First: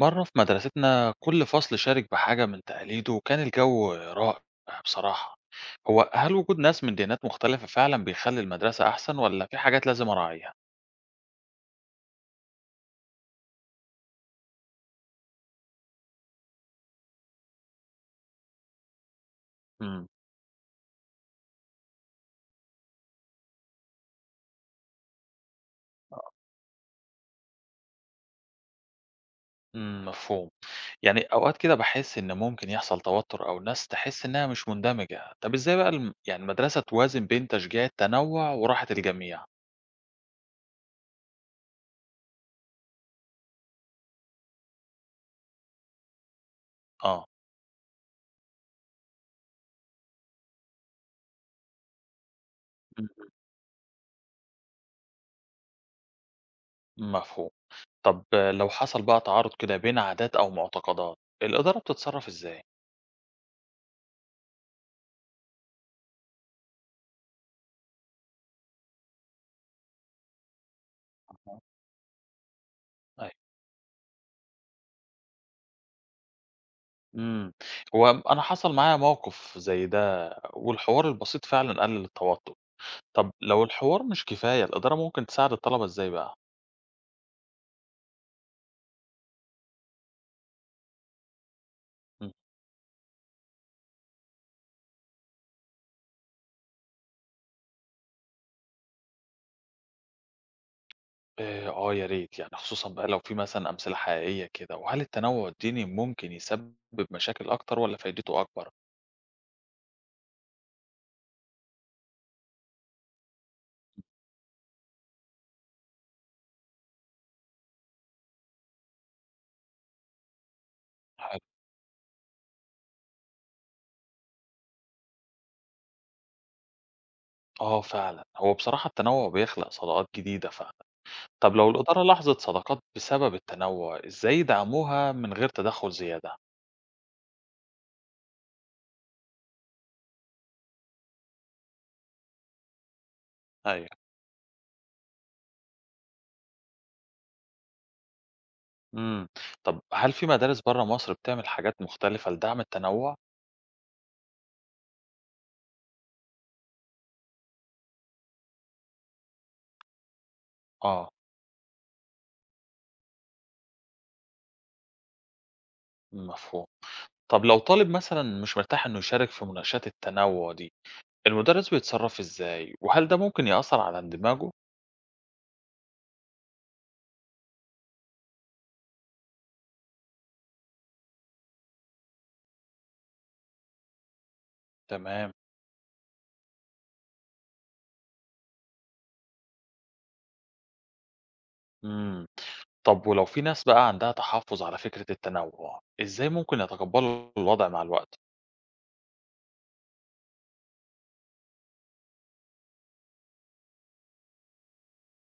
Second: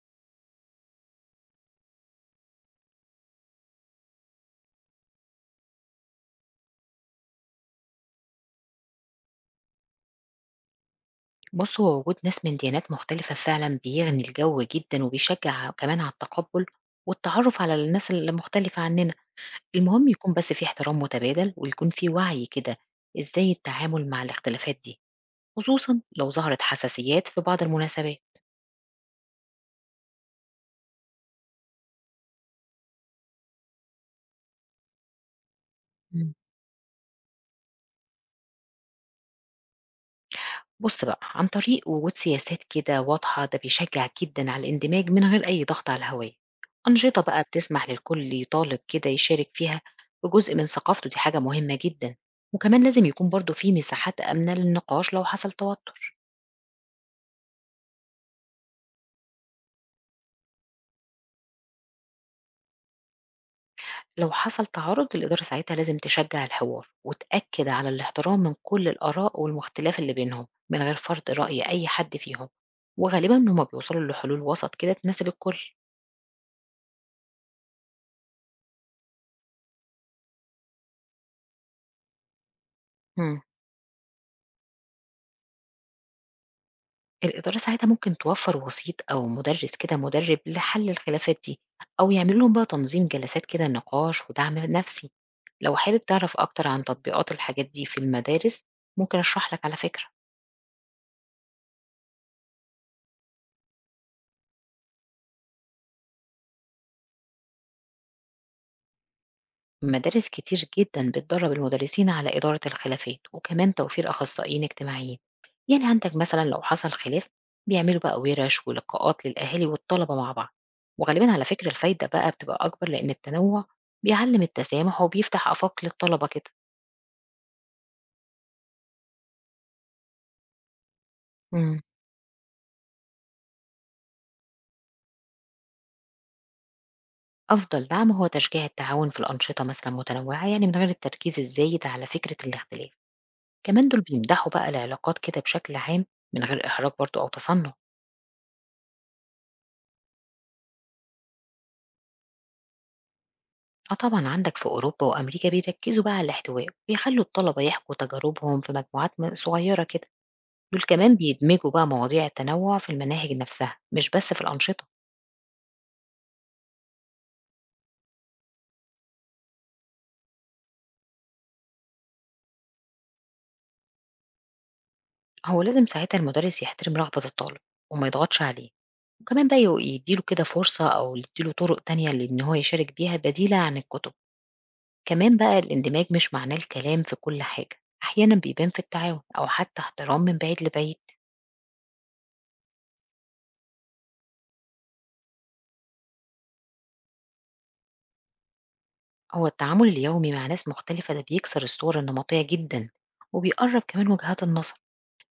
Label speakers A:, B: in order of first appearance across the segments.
A: مرة في مدرستنا كل فصل شارك بحاجة من تقاليده وكان الجو رائع بصراحة. هو هل وجود ناس من ديانات مختلفة فعلا بيخلي المدرسة أحسن ولا في حاجات لازم أراعيها؟
B: بُص، هو وجود ناس من ديانات مختلفة فعلًا بيغني الجو جدًا وبيشجّع كمان على التقبُّل والتعرُّف على الناس المختلفة عنّنا. المهم
A: مم.
B: يكون بس في احترام متبادل، ويكون في وعي كده إزاي التعامل مع الاختلافات دي، خصوصًا لو ظهرت حساسيات في بعض المناسبات.
A: مم. مفهوم. يعني أوقات كده بحس إن ممكن يحصل توتر أو ناس تحس إنها مش مندمجة. طب إزاي بقى يعني المدرسة توازن بين تشجيع التنوع وراحة الجميع؟
B: بُص بقى، عن طريق وجود سياسات كده واضحة، ده بيشجّع جدًا على الاندماج من غير أي ضغط على الهوية. أنشطة
A: آه.
B: بقى بتسمح للكل يطالب كده يشارك فيها بجزء من ثقافته، دي حاجة مهمة جدًا. وكمان لازم
A: مم.
B: يكون برضه في مساحات آمنة للنقاش لو حصل توتر.
A: مفهوم. طب لو حصل بقى تعارض كده بين عادات أو معتقدات، الإدارة بتتصرف إزاي؟
B: لو حصل تعارض، الإدارة ساعتها لازم تشجّع الحوار وتأكد على الاحترام من كل الآراء والمختلاف اللي بينهم، من غير فرض
A: أها.
B: رأي أي حد فيهم.
A: أيوة.
B: وغالبًا هُم بيوصلوا لحلول وسط كده تناسب الكل.
A: إمم. هو أنا حصل معايا موقف زي ده، والحوار البسيط فعلًا قلل التوتر. طب
B: إمم.
A: لو الحوار مش كفاية، الإدارة ممكن تساعد الطلبة إزاي بقى؟
B: الإدارة ساعتها ممكن توفّر وسيط أو مُدرِّس كده مُدرِّب لحل الخلافات دي، أو
A: إمم.
B: يعملوا لهم بقى تنظيم جلسات كده نقاش ودعم نفسي. لو حابب تعرف أكتر عن تطبيقات الحاجات دي في المدارس، ممكن أشرح لك على فكرة.
A: آه يا ريت، يعني خصوصًا بقى لو في مثلًا أمثلة حقيقية كده. وهل التنوع الديني ممكن يسبب مشاكل أكتر والّا فايدته أكبر؟
B: مدارس كتير جدًا بتدرّب المدرسين على إدارة الخلافات، وكمان توفير أخصائيين اجتماعيين. يعني عندك مثلًا لو حصل خلاف، بيعملوا بقى ورش ولقاءات للأهالي والطلبة مع بعض. وغالبًا
A: حلو.
B: على فكرة الفايدة بقى بتبقى أكبر لإن التنوع بيعلّم التسامح وبيفتح آفاق للطلبة كده.
A: آه فعلًا، هو بصراحة التنوع بيخلق صداقات جديدة فعلًا. طب لو
B: إمم.
A: الإدارة لاحظت صداقات بسبب التنوع، إزاي يدعموها من غير تدخل زيادة؟
B: أفضل دعم هو تشجيع التعاون في الأنشطة مثلًا متنوعة، يعني من غير التركيز الزايد على فكرة الاختلاف. كمان
A: أيوه.
B: دول بيمدحوا بقى العلاقات كده بشكل عام من غير إحراج برضه أو تصنُّع.
A: إمم. طب هل في مدارس برّه مصر بتعمل حاجات مختلفة لدعم التنوُع؟
B: آه طبعًا عندك في أوروبا وأمريكا بيركّزوا بقى على الاحتواء، بيخلّوا الطلبة يحكوا تجاربهم في مجموعات م صغيّرة كده. دول
A: آه،
B: كمان بيدمجوا بقى مواضيع التنوع في المناهج نفسها، مش بس في الأنشطة.
A: مفهوم. طب لو طالب مثلًا مش مرتاح إنه يشارك في مناقشات التنوُع دي، المدرس بيتصرّف إزاي؟ وهل ده ممكن يأثّر على اندماجه؟
B: هو لازم ساعتها المدرس يحترم رغبة الطالب وما يضغطش عليه. وكمان بقى يدّي له كده فرصة، أو يدّي له طُرق تانية لإن هو يشارك بيها بديلة عن الكُتب.
A: تمام،
B: كمان بقى الاندماج مش معناه الكلام في كل حاجة، أحيانا بيبان في التعاون أو حتى احترام من بعيد لبعيد.
A: إمم. طب ولو في ناس بقى عندها تحفُّظ على فكرة التنوُع، إزاي ممكن يتقبّلوا الوضع مع الوقت؟
B: هو التعامل اليومي مع ناس مختلفة ده بيكسر الصور النمطية جدا، وبيقرب كمان وجهات النظر.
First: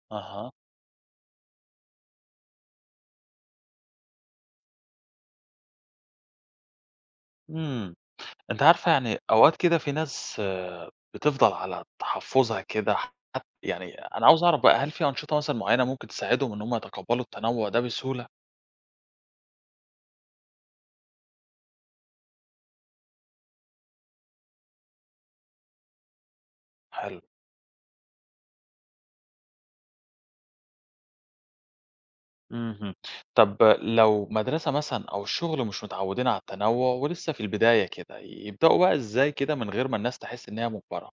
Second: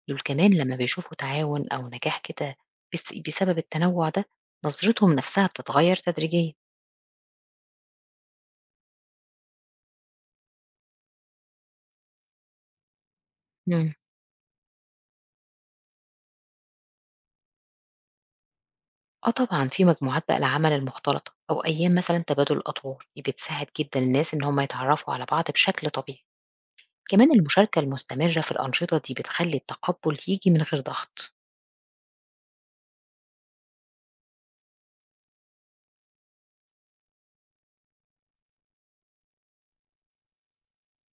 B: دول
A: أها،
B: كمان لما بيشوفوا تعاون أو نجاح كده بسبب التنوع ده، نظرتهم نفسها بتتغير تدريجيا.
A: إمم. أنتِ عارفة، يعني أوقات كده في ناس بتفضل على تحفُّظها كده.
B: مم.
A: يعني أنا عاوز أعرف بقى هل في أنشطة مثلًا معيّنة ممكن تساعدهم إن هم يتقبّلوا التنوّع ده بسهولة؟
B: اه طبعا في مجموعات بقى العمل المختلطة أو أيام مثلا تبادل الأدوار، دي بتساعد جدا الناس إن هم يتعرفوا على بعض بشكل طبيعي.
A: حلو.
B: كمان المشاركة المستمرة في الأنشطة دي بتخلي التقبل يجي من غير ضغط.
A: اهم. طب لو مدرسة مثلًا أو الشغل مش متعوّدين على التنوّع ولسه في البداية كده، يبدؤوا بقى إزاي كده من غير ما الناس تحس إن هي مُجبرة؟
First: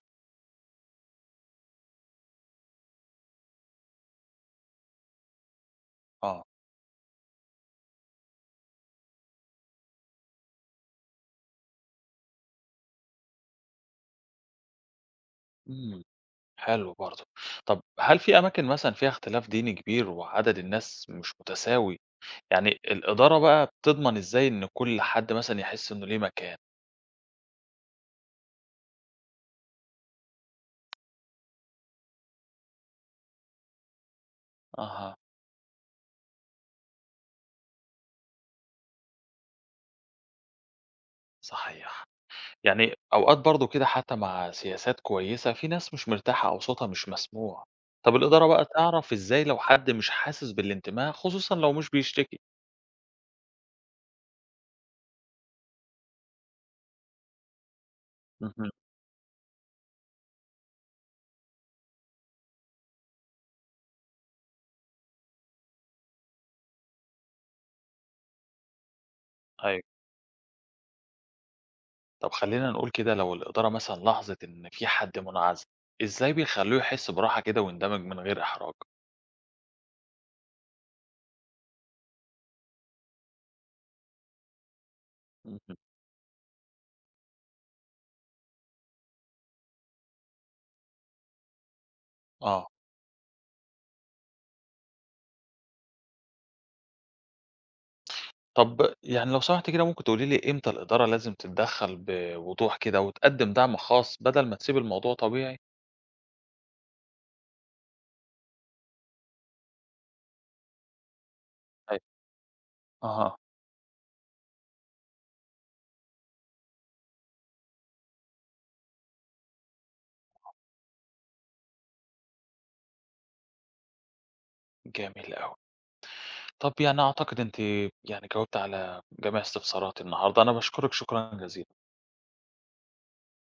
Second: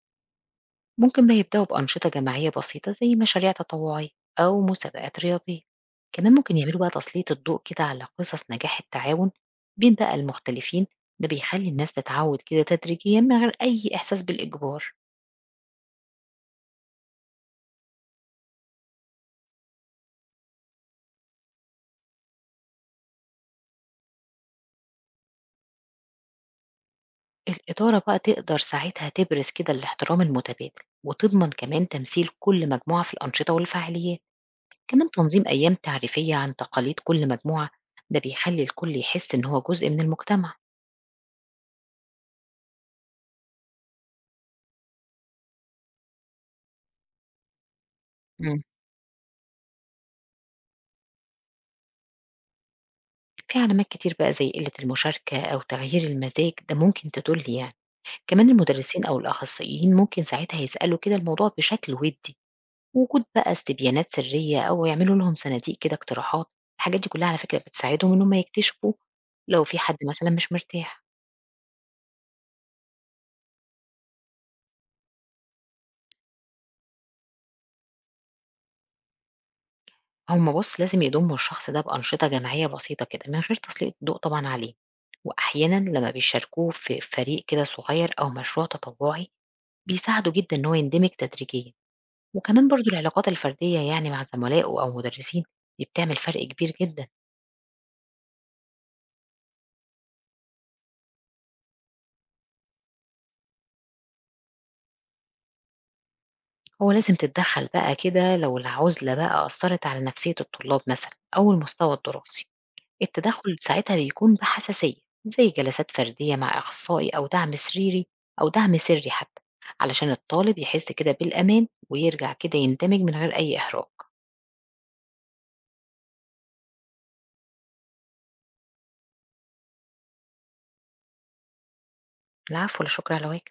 B: ممكن بقى يبدأوا بأنشطة جماعية بسيطة زي مشاريع تطوعية أو مسابقات رياضية. كمان
A: آه.
B: ممكن يعملوا بقى تسليط الضوء كده على قصص نجاح التعاون بين بقى المختلفين، ده بيخلي الناس تتعود كده تدريجيا من غير أي إحساس بالإجبار.
A: إمم، حلو برضه. طب هل في أماكن مثلًا فيها اختلاف ديني كبير وعدد الناس مش متساوي، يعني الإدارة بقى بتضمن إزاي إن كل حد مثلًا يحس إنه ليه مكان؟
B: الإدارة بقى تقدر ساعتها تبرز كده الاحترام المتبادل، وتضمن كمان تمثيل كل مجموعة في الأنشطة والفعاليات. كمان
A: أها،
B: تنظيم أيام تعريفية عن تقاليد كل مجموعة، ده بيخلي الكل يحس إن هو جزء من المجتمع.
A: صحيح. يعني أوقات برضه كده حتى مع سياسات كويسة في ناس مش مرتاحة أو صوتها مش مسموع. طب الإدارة
B: مم.
A: بقى تعرف إزاي لو حد مش حاسس بالانتماء خصوصا لو مش بيشتكي؟
B: في علامات كتير بقى زي قلة المشاركة أو تغيير المزاج، ده ممكن تدل يعني. كمان
A: مهم.
B: المدرسين أو الأخصائيين ممكن ساعتها يسألوا كده الموضوع بشكل ودي. وجود بقى استبيانات سرية، أو يعملوا لهم صناديق كده اقتراحات، الحاجات دي كلها على فكرة بتساعدهم إن هم يكتشفوا لو في
A: أيوة.
B: حد مثلا مش مرتاح.
A: طب خلينا نقول كده لو الإدارة مثلا لاحظت إن في حد منعزل، إزاي بيخلوه يحس براحة كده ويندمج من غير إحراج؟
B: هم بص لازم يضموا الشخص ده بأنشطة جماعية بسيطة كده من غير تسليط الضوء طبعا عليه. وأحيانا
A: مهم.
B: لما بيشاركوه في فريق كده صغير أو مشروع تطوعي، بيساعده جدا إن هو يندمج تدريجيا.
A: آه.
B: وكمان برضو العلاقات الفردية، يعني مع زملائه أو مدرسين، دي بتعمل فرق كبير جدا.
A: طب يعني لو سمحت كده ممكن تقولي لي إمتى الإدارة لازم تتدخل بوضوح كده وتقدم دعم خاص بدل ما تسيب الموضوع طبيعي؟
B: هو لازم تتدخل بقى كده لو العزلة بقى أثرت على نفسية الطلاب مثلا أو المستوى
A: أيوة.
B: الدراسي.
A: أها.
B: التدخل ساعتها بيكون بحساسية، زي جلسات فردية مع أخصائي أو دعم سريري، أو دعم سري حتى، علشان الطالب يحس كده بالأمان ويرجع كده يندمج من غير أي إحراج.
A: جميل أوي. طب يعني أعتقد أنتِ يعني جاوبتِ على جميع استفساراتي النهارده، أنا باشكرِك شكرًا جزيلًا.
B: العفو، ولا شكر على واجب.